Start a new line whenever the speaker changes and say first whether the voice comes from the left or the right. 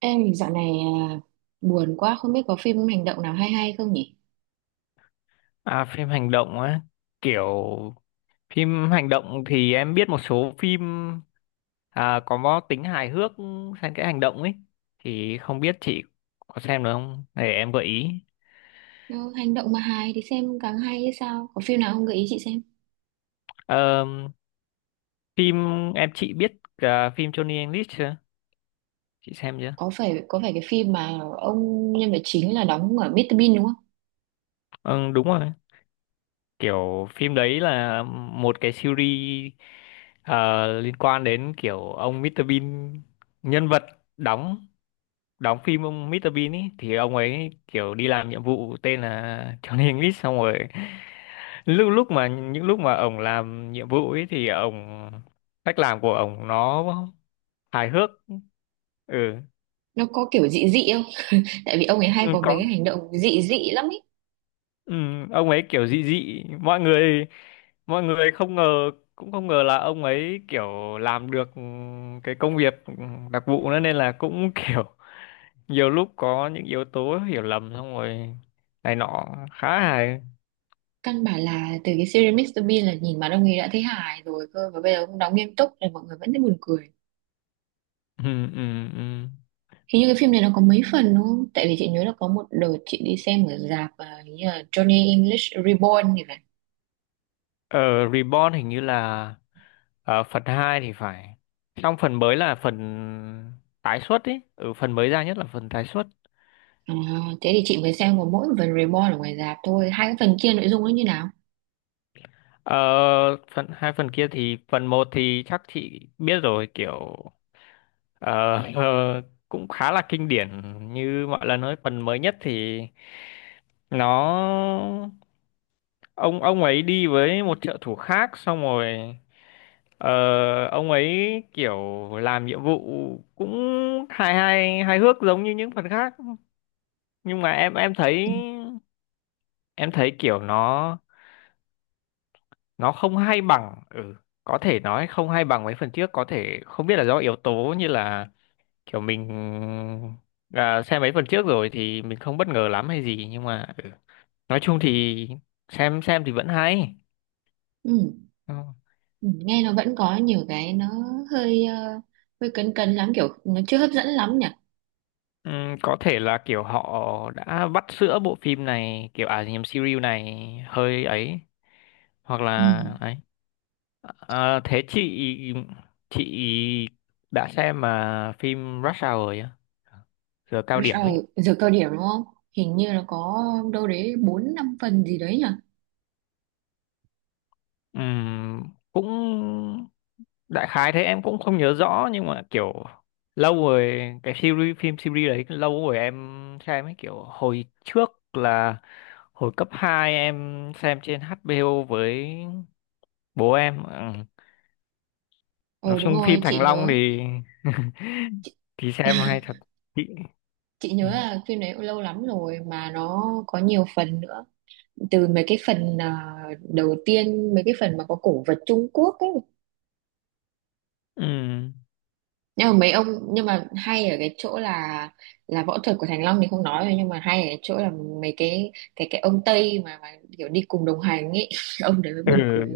right: Em dạo này à, buồn quá không biết có phim hành động nào hay hay không nhỉ?
left: À, phim hành động á, kiểu phim hành động thì em biết một số phim, à, có tính hài hước xen kẽ hành động ấy, thì không biết chị có xem được không? Để em gợi ý.
right: Nó hành động mà hài thì xem càng hay hay sao? Có phim nào không gợi ý chị xem?
left: Ờ, phim em chị biết cả phim Johnny English chưa? Chị xem chưa?
right: Có phải cái phim mà ông nhân vật chính là đóng ở Mr. Bean đúng không?
left: Ừ, đúng rồi. Kiểu phim đấy là một cái series, liên quan đến kiểu ông Mr. Bean nhân vật đóng đóng phim ông Mr. Bean ấy thì ông ấy kiểu đi làm nhiệm vụ tên là Johnny English, xong rồi lúc lúc mà những lúc mà ông làm nhiệm vụ ấy thì ông, cách làm của ông nó hài hước. Ừ,
right: Nó có kiểu dị dị không? Tại vì ông ấy hay
left: ừ
right: có mấy
left: có,
right: cái hành động dị dị lắm ấy.
left: ừ, ông ấy kiểu dị dị, mọi người không ngờ, cũng không ngờ là ông ấy kiểu làm được cái công việc đặc vụ nữa, nên là cũng kiểu nhiều lúc có những yếu tố hiểu lầm, xong rồi này nọ, khá hài.
right: Căn bản là từ cái series Mr. Bean là nhìn mặt ông ấy đã thấy hài rồi cơ, và bây giờ ông đóng nghiêm túc là mọi người vẫn thấy buồn cười.
left: Ừ ừ ừ
right: Hình như cái phim này nó có mấy phần đúng không? Tại vì chị nhớ là có một đợt chị đi xem ở rạp, hình như là Johnny English Reborn thì phải.
left: ở Reborn hình như là ở phần 2 thì phải, xong phần mới là phần tái xuất ý, ừ, phần mới ra nhất là phần tái xuất.
right: À, thế thì chị mới xem có mỗi phần Reborn ở ngoài rạp thôi, hai cái phần kia nội dung nó như nào?
left: ờ, Phần hai phần kia thì phần một thì chắc chị biết rồi kiểu, ờ, ờ, cũng khá là kinh điển như mọi lần. Nói phần mới nhất thì nó, ông ấy đi với một trợ thủ khác, xong rồi ờ, ông ấy kiểu làm nhiệm vụ cũng hài hài hài hước giống như những phần khác, nhưng mà em thấy,
right: Ừ.
left: em thấy kiểu nó không hay bằng, ừ, có thể nói không hay bằng mấy phần trước, có thể không biết là do yếu tố như là kiểu mình, xem mấy phần trước rồi thì mình không bất ngờ lắm hay gì, nhưng mà ừ. Nói chung thì xem thì vẫn hay.
right: Ừ.
left: Ờ.
right: Ừ. Nghe nó vẫn có nhiều cái nó hơi hơi cấn cấn lắm, kiểu nó chưa hấp dẫn lắm nhỉ.
left: Ừm, có thể là kiểu họ đã vắt sữa bộ phim này kiểu, à nhầm, series này hơi ấy, hoặc
right: Ừ.
left: là ấy. À, thế chị đã xem mà phim Rush Hour rồi á, giờ cao
right: Rồi
left: điểm ấy.
right: giờ cao điểm đúng không, hình như nó có đâu đấy bốn năm phần gì đấy nhỉ.
left: Ừm, cũng đại khái thế, em cũng không nhớ rõ, nhưng mà kiểu lâu rồi, cái series phim, series đấy lâu rồi em xem ấy, kiểu hồi trước là hồi cấp 2 em xem trên HBO với bố em. Ừ. Nói
right: Ờ đúng
left: chung
right: rồi
left: phim
right: chị
left: Thành Long
right: nhớ,
left: thì thì xem hay thật chị.
right: chị
left: Ừ.
right: nhớ là phim đấy lâu lắm rồi mà nó có nhiều phần nữa, từ mấy cái phần đầu tiên, mấy cái phần mà có cổ vật Trung Quốc ấy,
left: Ừ.
right: nhưng mà mấy ông, nhưng mà hay ở cái chỗ là võ thuật của Thành Long thì không nói rồi, nhưng mà hay ở cái chỗ là mấy cái cái ông Tây mà kiểu đi cùng đồng hành ấy, ông đấy mới
left: Ừ.
right: buồn cười.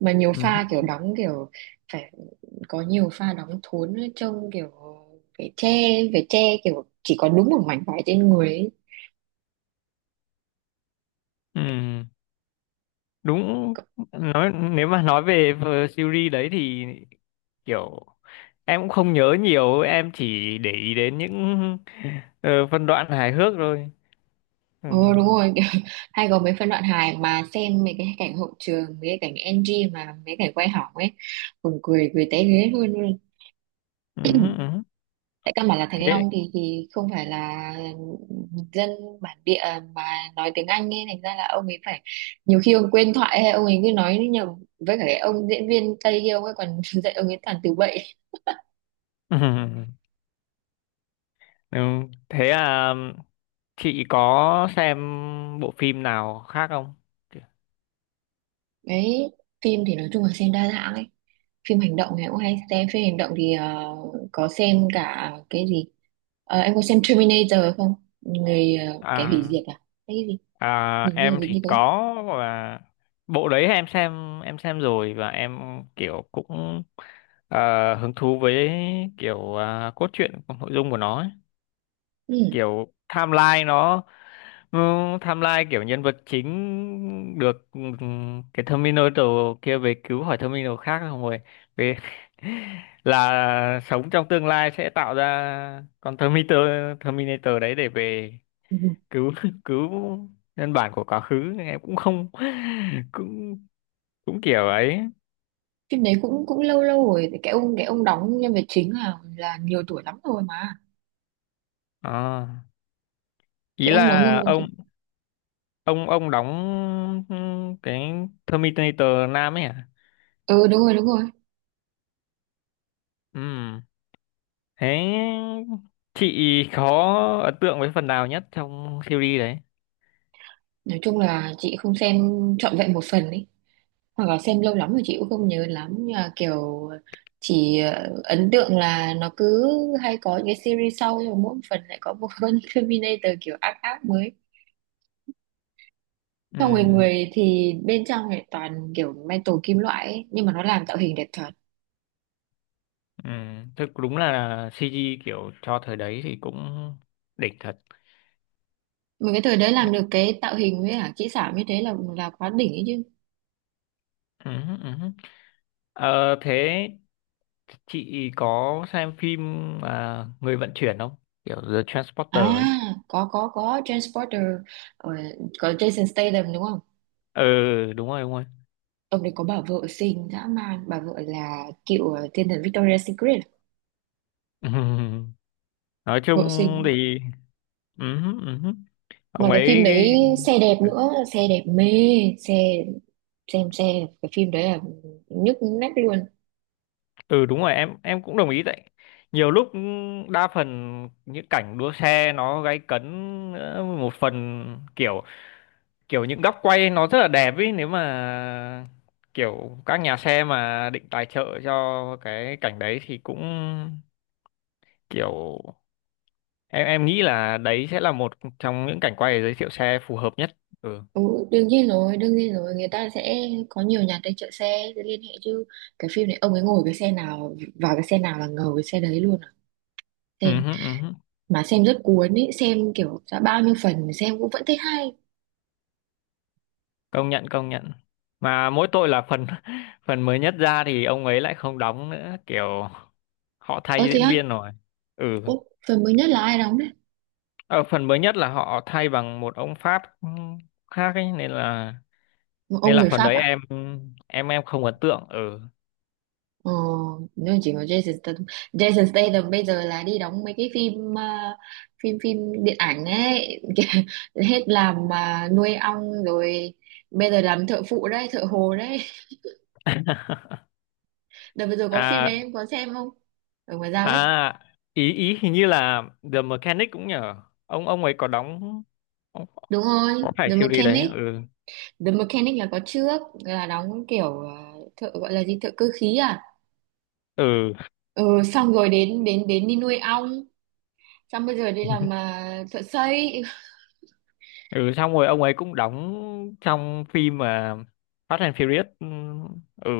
right: Mà nhiều
left: Ừ.
right: pha kiểu đóng kiểu phải, có nhiều pha đóng thốn ấy, trông kiểu phải che, phải che kiểu chỉ có đúng một mảnh vải trên người ấy.
left: Ừ. Đúng, nói nếu mà nói về series đấy thì kiểu em cũng không nhớ nhiều, em chỉ để ý đến những phân đoạn hài hước thôi. Ừ.
right: Ừ, đúng rồi kiểu, hay có mấy phân đoạn hài mà xem mấy cái cảnh hậu trường, mấy cái cảnh NG mà mấy cảnh quay hỏng ấy, buồn cười cười té ghế luôn.
left: Ừ, ừ.
right: Tại căn bản là Thành
left: Thế
right: Long thì không phải là dân bản địa mà nói tiếng Anh ấy, thành ra là ông ấy phải, nhiều khi ông quên thoại hay ông ấy cứ nói nhầm, với cả cái ông diễn viên Tây kia ông ấy còn dạy ông ấy toàn từ bậy.
left: ừ. Ừ. Thế à, chị có xem bộ phim nào khác không?
right: Đấy, phim thì nói chung là xem đa dạng ấy, phim hành động thì cũng hay xem, phim hành động thì có xem cả cái gì. Ờ, em có xem Terminator không? Người, kẻ hủy
left: À.
right: diệt à, cái gì,
left: À,
right: hình như là
left: em
right: gì
left: thì
right: như thế.
left: có. Và bộ đấy em xem, em xem rồi, và em kiểu cũng hứng thú với kiểu, à, cốt truyện, nội dung của nó ấy. Kiểu timeline nó, ừ, timeline kiểu nhân vật chính được, ừ, cái Terminator kia về cứu khỏi Terminator khác không, rồi về là sống trong tương lai sẽ tạo ra con Terminator, Terminator đấy để về
right: Ừ.
left: cứu cứu nhân bản của quá khứ. Em cũng không cũng cũng kiểu ấy.
right: Phim đấy cũng cũng lâu lâu rồi, cái ông, cái ông đóng nhân vật chính là nhiều tuổi lắm rồi mà.
left: Ờ, ý
right: Cái ông đóng nhân
left: là
right: vật chính-
left: ông, ông đóng, ừ, cái Terminator nam ấy à.
right: Ừ đúng rồi, đúng rồi.
left: Ừ, thế chị có ấn tượng với phần nào nhất trong series đấy?
right: Nói chung là chị không xem trọn vẹn một phần ấy, hoặc là xem lâu lắm rồi chị cũng không nhớ lắm, nhưng mà kiểu chỉ ấn tượng là nó cứ hay có những cái series sau, rồi mỗi phần lại có một con Terminator kiểu ác ác mới.
left: Ừ
right: Xong rồi người thì bên trong lại toàn kiểu metal, kim loại ấy, nhưng mà nó làm tạo hình đẹp thật.
left: ừ, thực đúng là CG kiểu cho thời đấy thì cũng đỉnh thật.
right: Một cái thời đấy làm được cái tạo hình với cả kỹ xảo như thế là quá đỉnh ấy chứ.
left: Ừ, ừ. Ừ. Ờ, thế chị có xem phim, à, người vận chuyển không, kiểu The
right: À,
left: Transporter ấy?
right: có Transporter, ờ, có Jason Statham đúng không?
left: Ừ đúng rồi
right: Ông đấy có bà vợ xinh dã man, bà vợ là cựu, thiên thần Victoria's Secret,
left: Ừm, nói
right: vợ
left: chung
right: xinh.
left: thì ừ.
right: Mà
left: Ông
right: cái phim
left: ấy,
right: đấy xe đẹp nữa, xe đẹp mê, xe, xem xe, cái phim đấy là nhức nách luôn.
left: ừ đúng rồi, em cũng đồng ý đấy. Nhiều lúc đa phần những cảnh đua xe nó gay cấn, một phần kiểu, kiểu những góc quay nó rất là đẹp ấy, nếu mà kiểu các nhà xe mà định tài trợ cho cái cảnh đấy thì cũng kiểu, em nghĩ là đấy sẽ là một trong những cảnh quay để giới thiệu xe phù hợp nhất. Ừ,
right: Ừ, đương nhiên rồi, người ta sẽ có nhiều nhà tài trợ xe để liên hệ chứ. Cái phim này ông ấy ngồi cái xe nào, vào cái xe nào là ngầu cái xe đấy luôn à.
left: ừ,
right: Xem
left: hứ, ừ, hứ.
right: mà xem rất cuốn ý, xem kiểu đã bao nhiêu phần mà xem cũng vẫn thấy hay.
left: Công nhận công nhận, mà mỗi tội là phần phần mới nhất ra thì ông ấy lại không đóng nữa, kiểu họ thay
right: Ơ thế
left: diễn
right: á,
left: viên rồi. Ừ,
right: ủa, phần mới nhất là ai đóng đấy?
left: ở phần mới nhất là họ thay bằng một ông Pháp, ừ, khác ấy, nên
right: Ông
left: là
right: người
left: phần
right: Pháp
left: đấy
right: à?
left: em, em không ấn tượng. Ừ
right: Ờ, nếu chỉ có Jason Statham. Jason Statham bây giờ là đi đóng mấy cái phim, phim điện ảnh ấy, kìa, hết làm mà nuôi ong rồi, bây giờ làm thợ phụ đấy, thợ hồ đấy. Đợt vừa rồi có phim đấy
left: à
right: em có xem không? Ở ngoài ra ấy.
left: à, ý ý hình như là The Mechanic cũng nhờ, ông ấy có đóng,
right: Đúng rồi,
left: có phải
right: The
left: siêu đi đấy.
right: Mechanic.
left: Ừ
right: The Mechanic là có trước là đóng kiểu, thợ gọi là gì, thợ cơ khí à?
left: ừ
right: Ừ, xong rồi đến đến đến đi nuôi ong, xong bây giờ đi làm thợ xây.
left: ừ, xong rồi ông ấy cũng đóng trong phim mà Fast and Furious, ừ, ừ,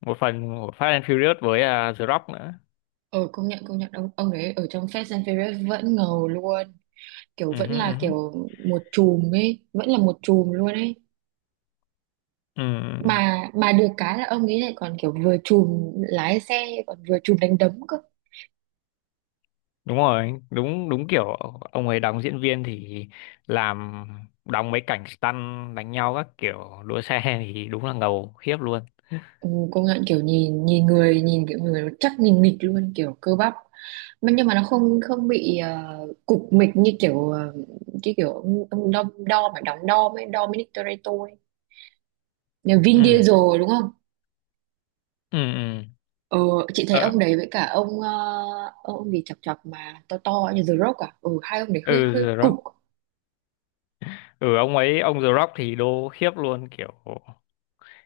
left: một phần của Fast and Furious với, à, The Rock nữa.
right: Ờ công nhận, công nhận, ông ấy ở trong Fast and Furious vẫn ngầu luôn, kiểu
left: Ừ,
right: vẫn
left: hứ, ừ,
right: là
left: hứ.
right: kiểu một chùm ấy, vẫn là một chùm luôn ấy.
left: Ừ.
right: Mà được cái là ông ấy lại còn kiểu vừa chùm lái xe còn vừa chùm đánh đấm cơ.
left: Đúng rồi đúng đúng kiểu, ông ấy đóng diễn viên thì làm, đóng mấy cảnh stunt đánh nhau, các kiểu đua xe thì đúng là ngầu khiếp luôn.
right: Ừ, công nhận kiểu nhìn, nhìn người nhìn kiểu người nó chắc, nhìn mịch luôn kiểu cơ bắp, mà nhưng mà nó không không bị cục mịch như kiểu cái kiểu ông đo, đo mà đóng đo ấy, Dominic Toretto ấy, nhà Vin
left: Ừ
right: Diesel đúng không?
left: ừ ừ
right: Ờ, chị thấy
left: ờ,
right: ông đấy với cả ông ông gì chọc chọc mà to to như The Rock à, ừ, hai ông đấy
left: ừ,
right: hơi hơi
left: The
right: cục.
left: Rock, ừ, ông ấy ông The Rock thì đô khiếp luôn kiểu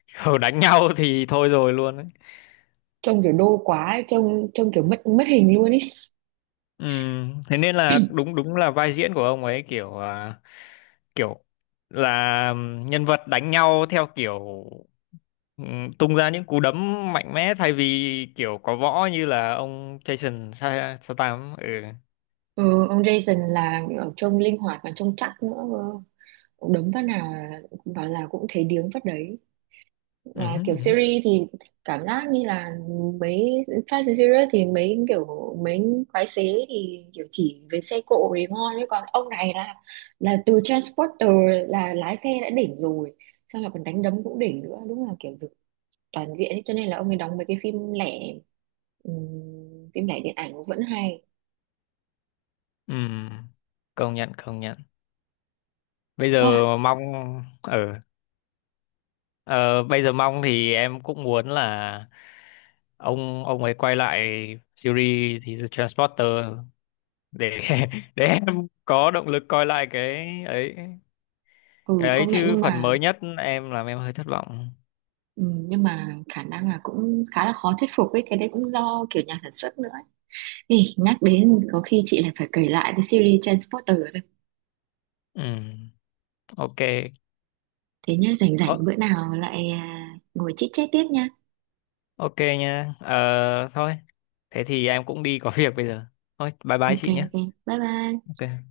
left: đánh nhau thì thôi rồi luôn ấy.
right: Trông kiểu đô quá ấy, trông trông kiểu mất mất hình luôn ý.
left: Ừ, thế nên là đúng, đúng là vai diễn của ông ấy kiểu, à, kiểu là nhân vật đánh nhau theo kiểu, ừ, tung ra những cú đấm mạnh mẽ thay vì kiểu có võ như là ông Statham. Ừ.
right: Ừ, ông Jason là kiểu trông linh hoạt mà trông chắc nữa cơ. Ông đấm phát nào vào là cũng thấy điếng phát đấy.
left: Ừ,
right: Và
left: ừ,
right: kiểu
left: ừ.
right: series thì cảm giác như là mấy Fast and Furious thì mấy kiểu, mấy quái xế thì kiểu chỉ với xe cộ thì ngon, chứ còn ông này là từ Transporter là lái xe đã đỉnh rồi, xong là còn đánh đấm cũng đỉnh nữa, đúng là kiểu được toàn diện ấy. Cho nên là ông ấy đóng mấy cái phim lẻ, phim lẻ điện ảnh cũng vẫn hay.
left: Ừ. Công nhận công nhận. Bây
right: À,
left: giờ mong, ừ. Ờ, bây giờ mong thì em cũng muốn là ông ấy quay lại series thì The Transporter để để em có động lực coi lại cái ấy,
right: ừ
left: cái ấy
right: công nhận,
left: chứ phần mới nhất em làm em hơi thất vọng.
right: nhưng mà khả năng là cũng khá là khó thuyết phục ấy, cái đấy cũng do kiểu nhà sản xuất nữa. Ê, nhắc đến có khi chị lại phải kể lại cái series Transporter đây.
left: Ừ ok.
right: Thế nhá, rảnh
left: Ờ,
right: rảnh bữa nào lại, ngồi chit chat tiếp nha.
left: ok nha, ờ thôi, thế thì em cũng đi có việc bây giờ, thôi bye bye
right: Ok
left: chị nhé.
right: ok, bye bye.
left: Ok.